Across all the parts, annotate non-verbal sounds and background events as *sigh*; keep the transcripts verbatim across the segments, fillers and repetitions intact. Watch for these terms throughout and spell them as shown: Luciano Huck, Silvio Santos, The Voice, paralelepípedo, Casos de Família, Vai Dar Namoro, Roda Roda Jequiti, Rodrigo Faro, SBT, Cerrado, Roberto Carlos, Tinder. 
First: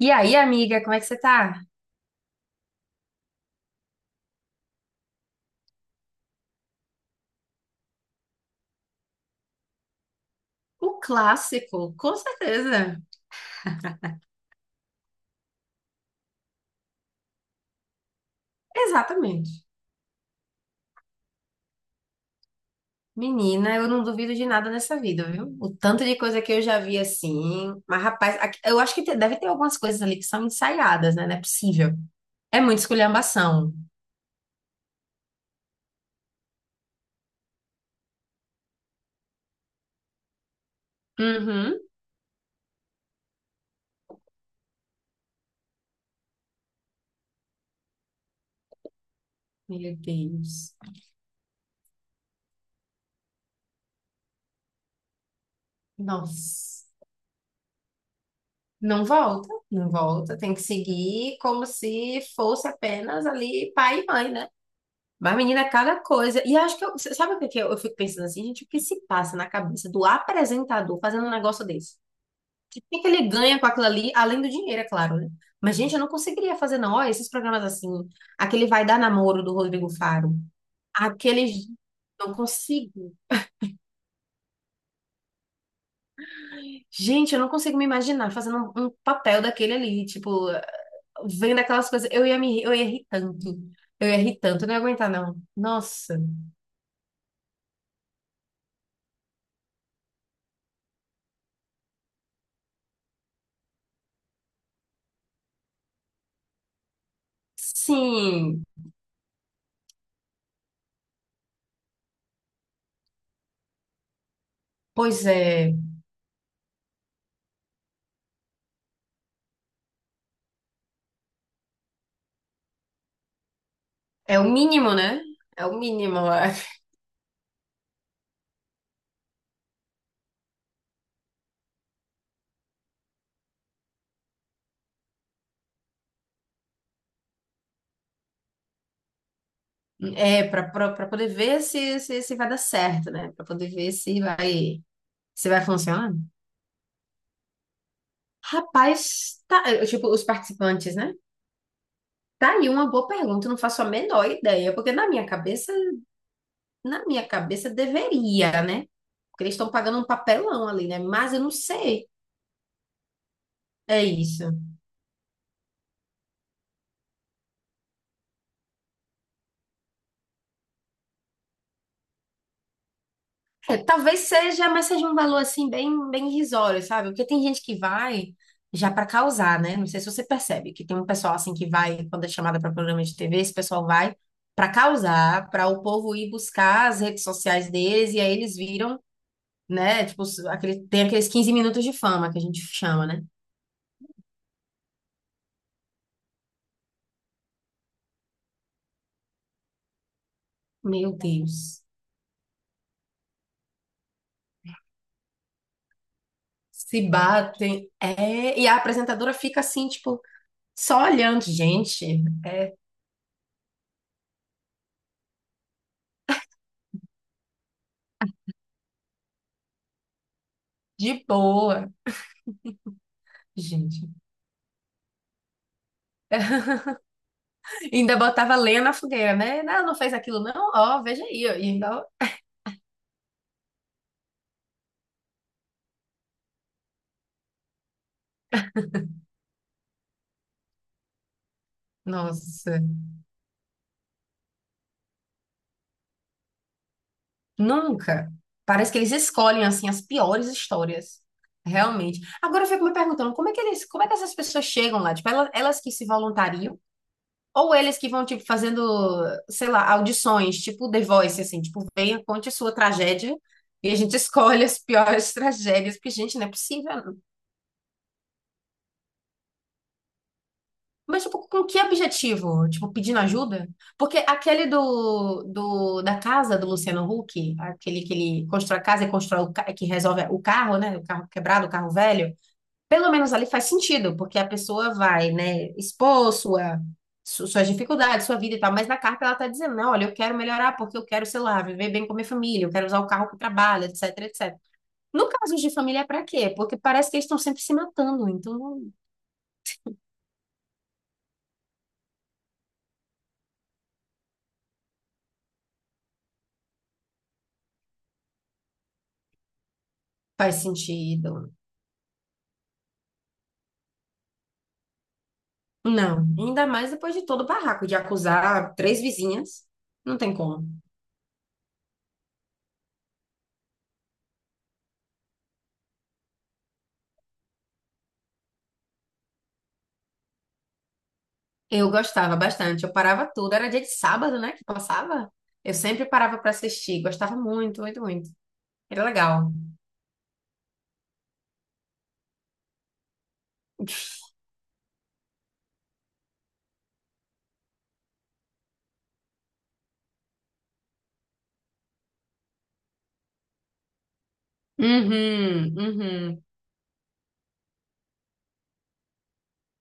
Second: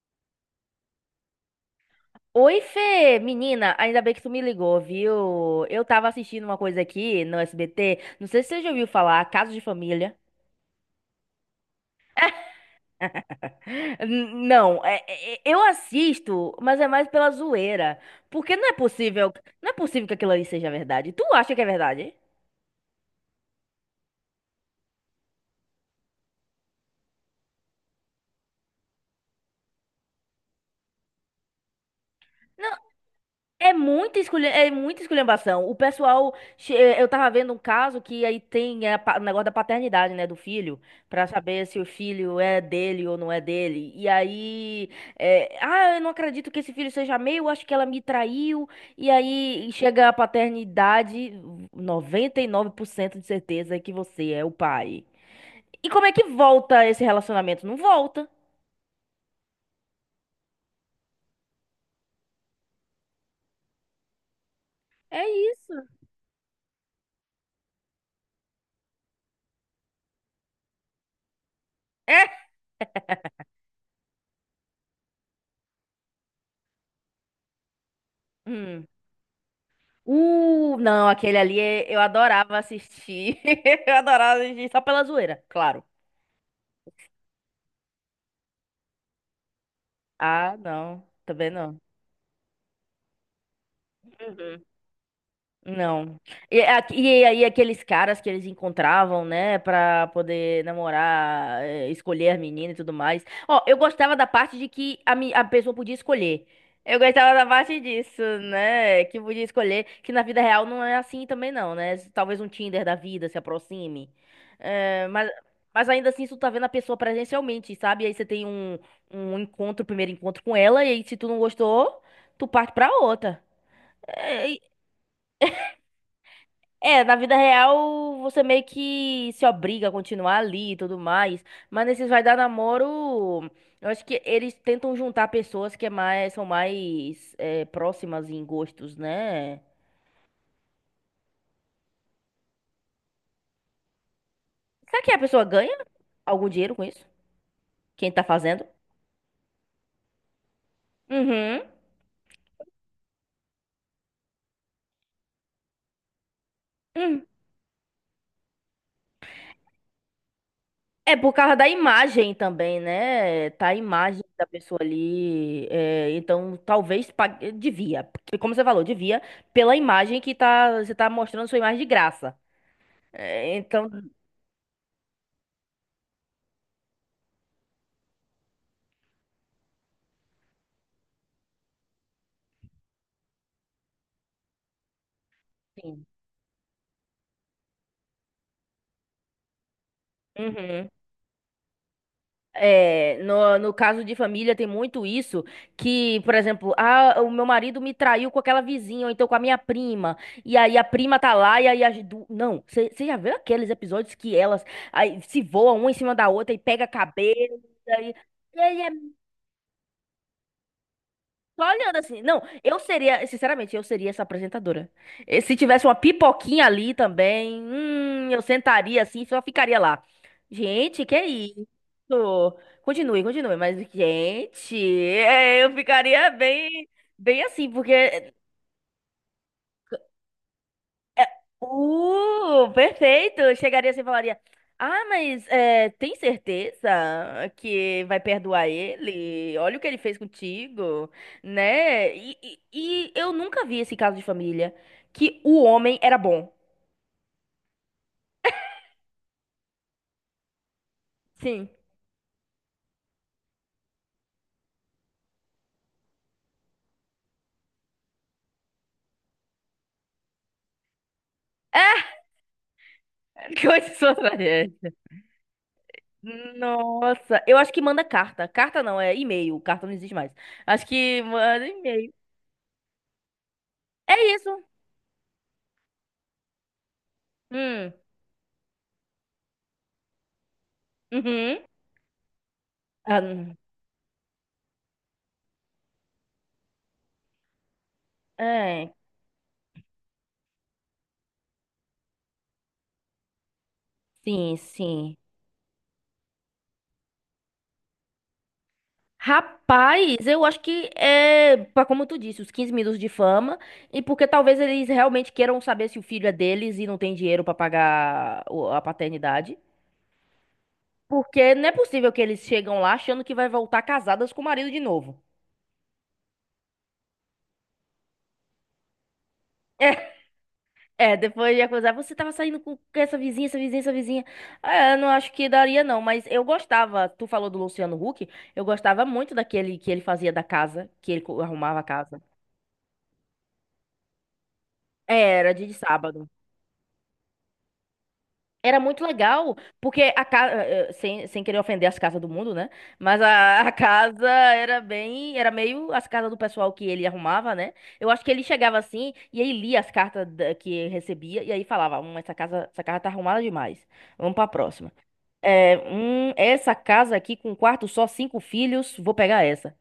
E aí, amiga, como é que você tá? Oi, Fê! Menina, ainda bem que tu me ligou, viu? Eu tava assistindo uma coisa aqui no S B T, não sei se você já ouviu falar, Casos de Família. O clássico, com certeza. N- Não, é- é- é, eu assisto, mas é mais pela zoeira. Porque não é possível, Exatamente. não é possível que aquilo ali seja verdade. Tu acha que é verdade? Menina, eu não duvido de nada nessa vida, viu? O tanto de coisa que eu já vi assim. Mas, rapaz, aqui- eu acho que te- deve ter algumas coisas ali que são ensaiadas, né? Não é possível. É muita É esculhambação. muita esculha, é muita esculhambação. O pessoal, che- eh, eu tava vendo um caso que aí tem eh, pa- o negócio da paternidade, né, do filho, pra saber se Uhum. o filho é dele ou não é dele. E aí, eh, ah, eu não acredito que esse filho seja meu, acho que ela me traiu. E aí Meu chega a Deus. paternidade, noventa e nove por cento de certeza que você é o pai. E como é que Nossa. volta esse relacionamento? Não volta. Não volta, não volta. Tem que seguir como se fosse apenas ali pai e mãe, né? É Mas, menina, isso. cada coisa. E acho que eu. Sabe o que que eu, eu fico pensando assim, gente? O que se passa na cabeça do apresentador fazendo um negócio desse? O É. que que ele ganha com aquilo ali, além do dinheiro, é claro, né? Mas, gente, eu não conseguiria fazer, não. Olha, esses programas assim. Aquele Vai Hum. Dar Namoro do Rodrigo Faro. Uh, não, aquele ali Aqueles. é- eu Não adorava consigo. assistir. *laughs* Eu adorava assistir só pela zoeira, claro. Gente, eu não consigo me imaginar fazendo um, um papel daquele ali. Tipo, Ah, não, também vendo não. aquelas coisas. Eu ia me. Eu ia rir tanto. Eu ia rir Uhum. tanto. Eu não ia aguentar, não. Não. Nossa. E, a- e aí aqueles caras que eles encontravam, né, pra poder namorar, eh, escolher a menina e tudo mais. Ó, eu gostava da parte de que a, mi- a pessoa podia escolher. Eu gostava da parte disso, Sim. né, que podia escolher, que na vida real não é assim também não, né? Talvez um Tinder da vida se aproxime. Eh, Pois mas, é. mas ainda assim, tu tá vendo a pessoa presencialmente, sabe? Aí você tem um, um encontro, primeiro encontro com ela, e aí se tu não gostou, tu parte pra outra. É o É, mínimo, né? É o mínimo. Eu acho. é, na vida real, você meio que se obriga a continuar ali e tudo mais. Mas nesses vai dar namoro, eu acho que eles tentam juntar pessoas que é mais, são mais é, próximas em gostos, né? É para para poder ver se, se, se vai dar certo, né? Para poder ver se vai Será que a pessoa se vai ganha funcionar. algum dinheiro com isso? Quem tá fazendo? Rapaz, tá, eh, tipo, os participantes, né? Uhum. Tá aí uma boa pergunta, eu não faço a menor ideia, porque na minha cabeça, na Hum. minha cabeça deveria, né? Porque eles estão pagando um papelão ali, né? É por Mas eu não causa da sei. imagem também, né? Tá a É imagem da isso. pessoa ali. É, então, talvez pague- devia. Porque, como você falou, devia pela imagem que tá, você tá mostrando sua imagem de graça. É, É, então, talvez seja, mas seja um valor assim bem, bem irrisório, sabe? Porque tem gente que vai já para causar, né? Não sei se você percebe que tem um pessoal assim que vai quando é chamada para programa de T V, esse pessoal vai para causar, para o assim, povo ir buscar as redes sociais deles e aí eles viram, né? Tipo, aquele, uhum. tem aqueles quinze minutos de fama que a gente chama, É, né? no, no caso de família tem muito isso, que, por exemplo, ah, o meu marido me traiu com aquela vizinha, ou então com a minha prima, e aí a Meu prima tá lá, e aí Deus. as du... Não, você já viu aqueles episódios que elas aí, se voam uma em cima da outra e pega Se cabelo, batem. e É, e e a aí... é apresentadora fica assim, tipo, só olhando, Só olhando gente, assim. Não, eu seria, sinceramente, eu seria essa apresentadora. E se tivesse uma pipoquinha ali também, hum, eu sentaria assim, só ficaria lá. Gente, que de é isso? boa, Continue, continue, mas gente. gente, é, eu ficaria bem, bem assim, Ainda porque botava lenha na fogueira, né? Não, não fez aquilo, não? Ó, é, veja aí, ó. E ainda... ó. uh, perfeito! Chegaria assim e falaria: Ah, mas é, tem certeza que vai perdoar ele? Olha o que ele fez contigo, né? E, e- Nossa, e eu nunca vi esse caso de família que o homem era bom. nunca. Parece que eles escolhem, assim, as piores histórias. Sim. Realmente. Agora eu fico me perguntando, como é que eles, como é que essas pessoas chegam lá? Tipo, ela- elas, que se voluntariam? Ou eles que vão, tipo, fazendo, sei lá, audições, tipo The Voice, assim, tipo, *laughs* venha, conte sua tragédia e Coisa a sua gente *laughs* escolhe as tragédia. piores *laughs* tragédias, porque, gente, não é possível. Nossa, eu acho que manda carta. Carta não, é e-mail. Carta não existe mais. Acho que Mas, tipo, com manda que e-mail. objetivo? Tipo, pedindo ajuda? É Porque isso. aquele do, do da casa do Luciano Huck, Hum. aquele que ele constrói a casa e constrói o, ca- que resolve o carro, né? O carro Uhum. quebrado, o carro velho. Pelo Ah, menos ali hum. faz sentido, porque a pessoa vai, né, expor sua, su- suas dificuldades, sua vida e tal. Mas É. na carta ela tá dizendo, não, olha, eu quero melhorar porque eu quero, sei lá, viver bem com a minha família, eu quero usar o carro que trabalho, etc, Sim, et cetera. sim. No caso de família, é pra quê? Porque parece que eles estão sempre se matando, então não Rapaz, eu acho que é, pra- como tu disse, os quinze minutos de fama, e porque talvez eles realmente queiram saber se o filho é deles e não tem dinheiro pra pagar o- a paternidade. faz sentido. Porque não é possível que eles chegam lá achando que vai voltar casadas com o marido de novo. Não, ainda mais depois de todo o barraco de acusar três vizinhas. É, Não tem como. é, depois de acusar, você tava saindo com essa vizinha, essa vizinha, essa vizinha. É, eu não acho que daria não, mas eu gostava, tu falou do Luciano Huck, eu gostava muito daquele que ele fazia da casa, que ele co- arrumava a Eu casa. gostava bastante, eu parava tudo. Era dia de sábado, né, que passava. É, era dia de Eu sempre sábado. parava pra assistir, gostava muito, muito, muito. Era Era muito legal. legal, porque a casa, sem, sem querer ofender as casas do mundo, né? Mas a, *laughs* a casa era bem, era meio as casas do pessoal que ele arrumava, né? Eu acho que ele chegava assim e aí lia as cartas da- que recebia e aí falava, hum, essa casa, essa casa tá arrumada demais. Vamos pra próxima. Uhum, É, hum, uhum. essa casa aqui com um quarto só, cinco filhos, vou pegar essa.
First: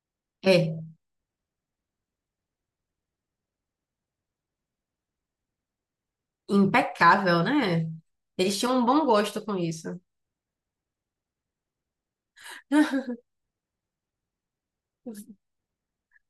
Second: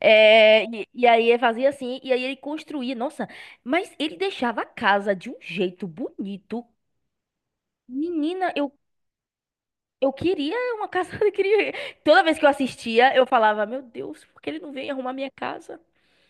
É, É, e, e aí ele fazia assim, e aí ele construía, nossa, mas ele deixava a casa de um jeito bonito. impecável, né? Menina, Eles eu tinham um bom gosto com isso. eu queria uma casa, *laughs* eu queria... Toda vez que eu assistia, eu falava, meu Deus, por que ele não vem arrumar minha casa?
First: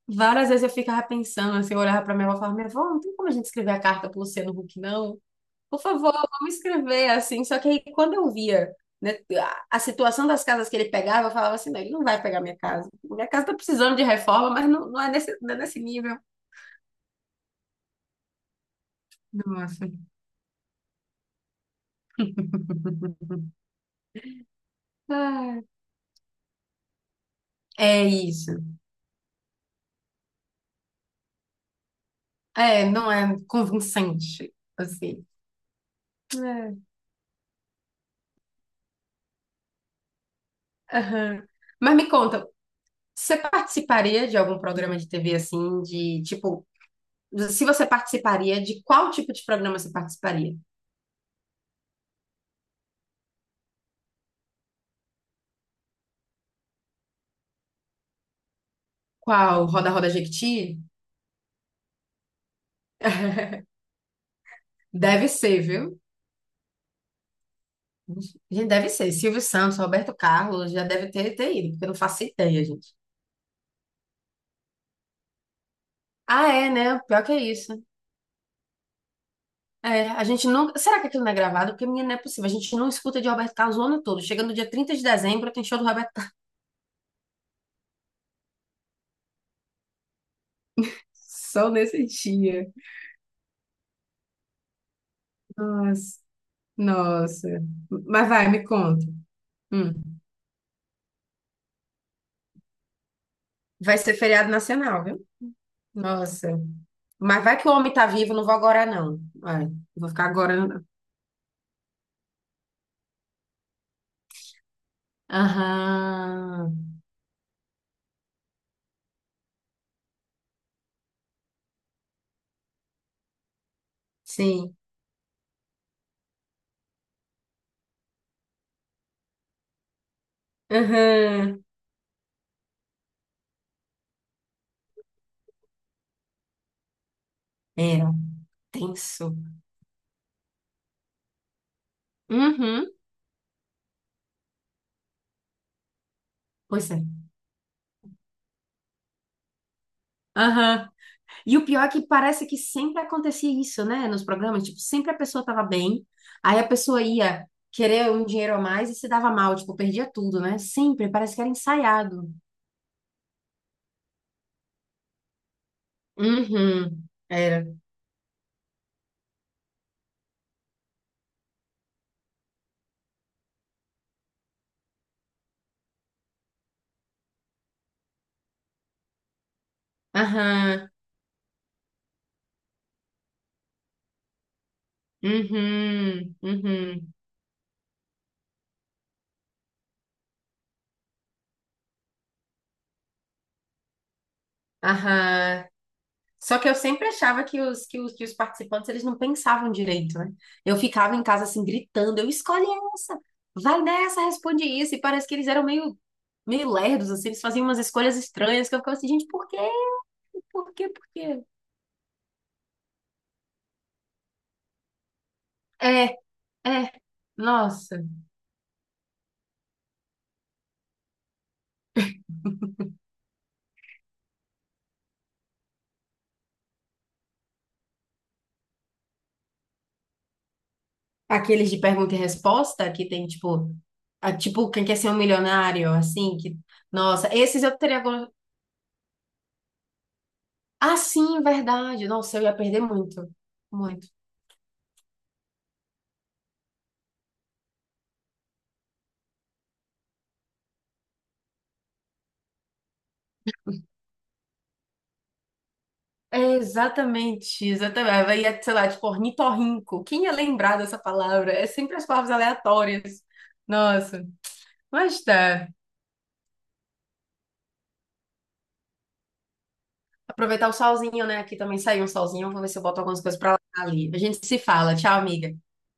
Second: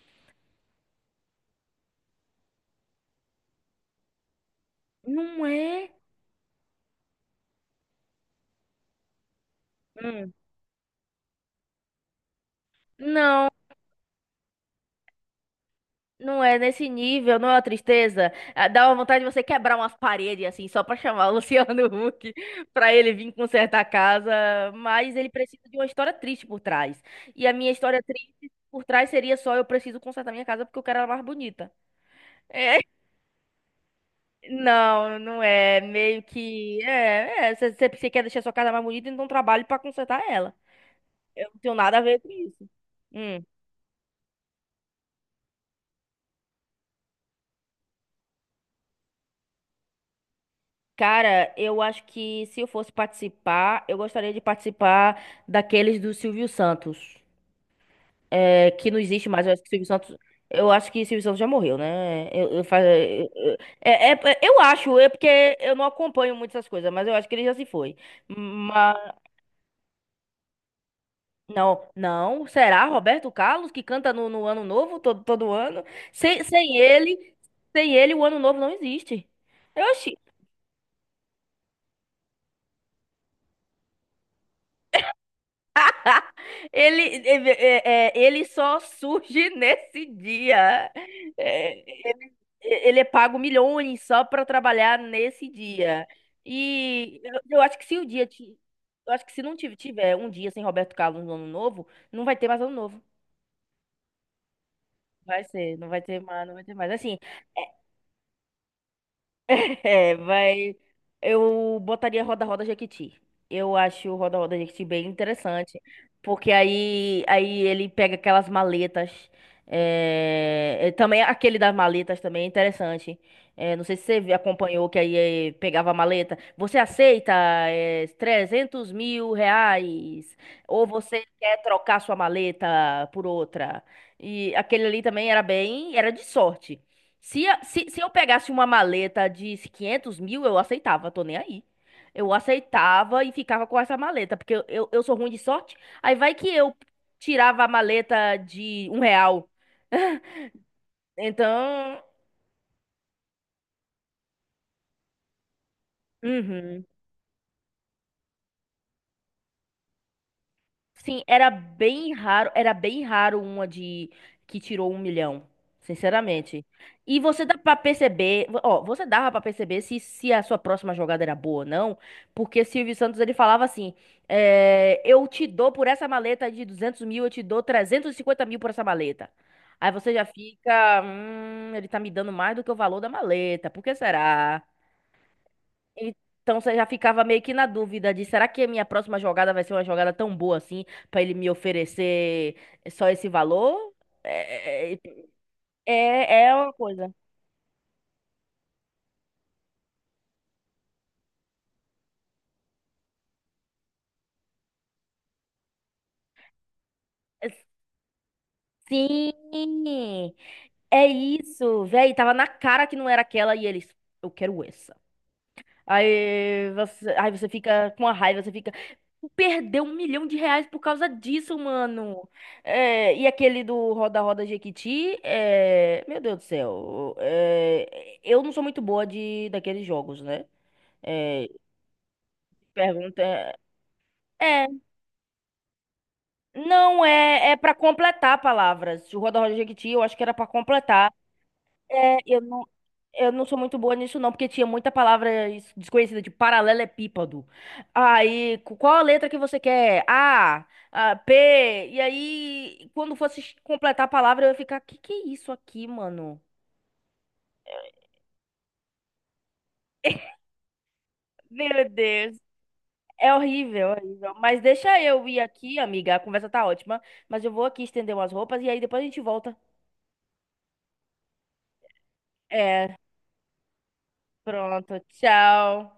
Várias vezes eu ficava pensando, assim, eu olhava pra minha avó e falava, minha avó, não tem como a gente escrever a carta pro Luciano Huck, não? Não Por é? favor, vamos escrever assim. Só que aí, quando eu via, né, a, a situação Hum. das casas que ele pegava, eu falava assim: não, ele não vai pegar minha casa. Minha casa Não, está precisando de reforma, mas não, não é nesse, não é nesse nível. não é nesse nível, não é uma tristeza. Ah, dá uma vontade de você quebrar Nossa. umas paredes, assim, só pra chamar o *laughs* Luciano Huck pra ele vir consertar a casa, mas ele Ah, precisa de uma história triste por trás. E a minha história É triste isso. por trás seria só eu preciso consertar minha casa porque eu quero ela mais bonita. É, É, não é convincente, não, assim. não é. Meio É. que. É, é. Você você- você quer deixar sua casa mais bonita, então trabalhe pra consertar ela. Aham. Eu não tenho Mas nada a me ver com conta, isso. você Hum. participaria de algum programa de T V assim, de tipo, se você participaria, de qual tipo de programa você participaria? Cara, eu acho que se eu fosse participar, eu gostaria de participar daqueles do Silvio Santos. É, que não existe mais. Eu acho Qual? que Silvio Roda Roda Santos. Eu Jequiti? acho que Silvio Santos já morreu, né? Eu, eu, fa- eu, eu- *laughs* é, é- Eu acho, é Deve ser, porque eu não viu? acompanho muito essas coisas, mas eu acho que ele já se foi. Gente, deve ser. Silvio Santos, Roberto Carlos, já deve ter, ter ido, porque Não, eu não faço não. ideia, Será gente. Roberto Carlos que canta no, no Ano Novo todo, todo ano? Sem, Ah, é, sem né? Pior que ele, é isso. sem ele o Ano Novo não existe. É, Oxi. a gente não. Será que aquilo não é gravado? Porque, menina, não é possível. A gente não escuta de Roberto Carlos o ano todo. Chega no dia trinta de dezembro, tem show do Roberto *laughs* Carlos. Ele, ele, é- é- É, ele só surge *laughs* nesse dia. *laughs* Só É, nesse Ele, dia. ele é pago milhões só para trabalhar nesse dia. Nossa, E eu, nossa. eu acho que se o dia Mas vai, ti- me conta. Eu acho que se não tive- Hum. tiver um dia sem Roberto Carlos no Ano Novo, não vai ter mais Ano Novo. Vai ser feriado nacional, viu? Vai ser, não vai ter mais, Nossa. não vai ter mais. Assim, Mas vai que o homem tá vivo, não vou agora, não. Vai, *laughs* não vou é, ficar agora, vai. não. Eu botaria Roda Roda Jequiti. Eu acho o Roda Roda Jequiti bem interessante, porque Aham. aí, aí ele pega aquelas maletas. É, é, também aquele das maletas também é interessante. É, não sei se você vi- Sim. acompanhou que aí é, pegava a maleta. Você aceita é, trezentos mil reais? Ou você quer Aham. trocar sua maleta por outra? E aquele ali também era bem, era de sorte. Se, a- se, se eu Era um pegasse uma maleta tenso. de quinhentos mil, eu aceitava, tô nem aí. Eu Uhum. aceitava e ficava com essa maleta, porque eu, eu, eu sou ruim de sorte. Aí vai que eu Pois é. tirava a maleta de um real. Aham. E o pior é Então, que parece que sempre acontecia isso, né? Nos programas, tipo, sempre a pessoa tava bem, aí a uhum. pessoa ia querer um dinheiro a mais e se dava mal, tipo, perdia tudo, né? Sempre, Sim, parece que era era bem ensaiado. raro, era bem raro uma de que tirou um milhão, sinceramente. Uhum. E você dá Era. pra perceber, ó, você dava pra perceber se, se a sua próxima jogada era boa ou não, porque Silvio Santos ele falava assim, é, eu te dou por essa maleta de duzentos mil, eu te dou trezentos e cinquenta mil por essa maleta. Aí você já Aham. fica, hum, ele tá me dando mais do que o valor da maleta, por que será? Uhum. Então você já Uhum. ficava meio que na dúvida de será que a minha próxima jogada vai ser uma jogada tão boa assim pra ele me oferecer só esse valor? É, é, Aham. é é Só que uma eu sempre coisa. achava que os, que os, que os participantes eles não pensavam direito, né? Eu ficava em casa assim, gritando, eu escolhi essa, vai nessa, responde isso. E parece que eles eram meio, meio lerdos, assim, eles faziam umas escolhas estranhas, que eu ficava assim, gente, por quê? Sim, Por quê? Por é quê? isso, velho. Tava na cara que não era aquela e eles, eu quero essa. É, Aí é, você, aí você fica nossa. com a raiva, você fica. Perdeu um milhão de reais por causa disso, mano. É, e aquele do Roda Roda Jequiti, é, meu Deus do céu. É, eu não sou muito boa de daqueles jogos, né? É, Aqueles de pergunta e resposta, que tem, pergunta. tipo, a- É, tipo, quem quer ser um milionário, assim, que, não nossa, é, é esses para eu teria... go- completar palavras. O Roda Roda Jequiti, eu acho que era pra Ah, completar. sim, verdade. É, Nossa, eu eu ia não perder muito, Eu não sou muito boa muito. nisso, não, porque tinha muita palavra es- desconhecida, de paralelepípedo. Aí, qu- qual a letra que você quer? A, a, P. E aí, quando fosse completar a palavra, eu ia ficar, que que é isso aqui, É mano? exatamente, exatamente. Vai, ia, sei lá, tipo, ornitorrinco. Quem ia lembrar dessa palavra? É Meu sempre as palavras Deus. aleatórias. É horrível, é Nossa, horrível. Mas deixa mas eu ir tá. aqui, amiga. A conversa tá ótima. Mas eu vou aqui estender umas roupas e aí depois a gente volta. Aproveitar o solzinho, né? Aqui também saiu um solzinho. Vou ver se eu É, boto algumas coisas pra lá ali. A gente se fala. pronto. Tchau, amiga. Tchau.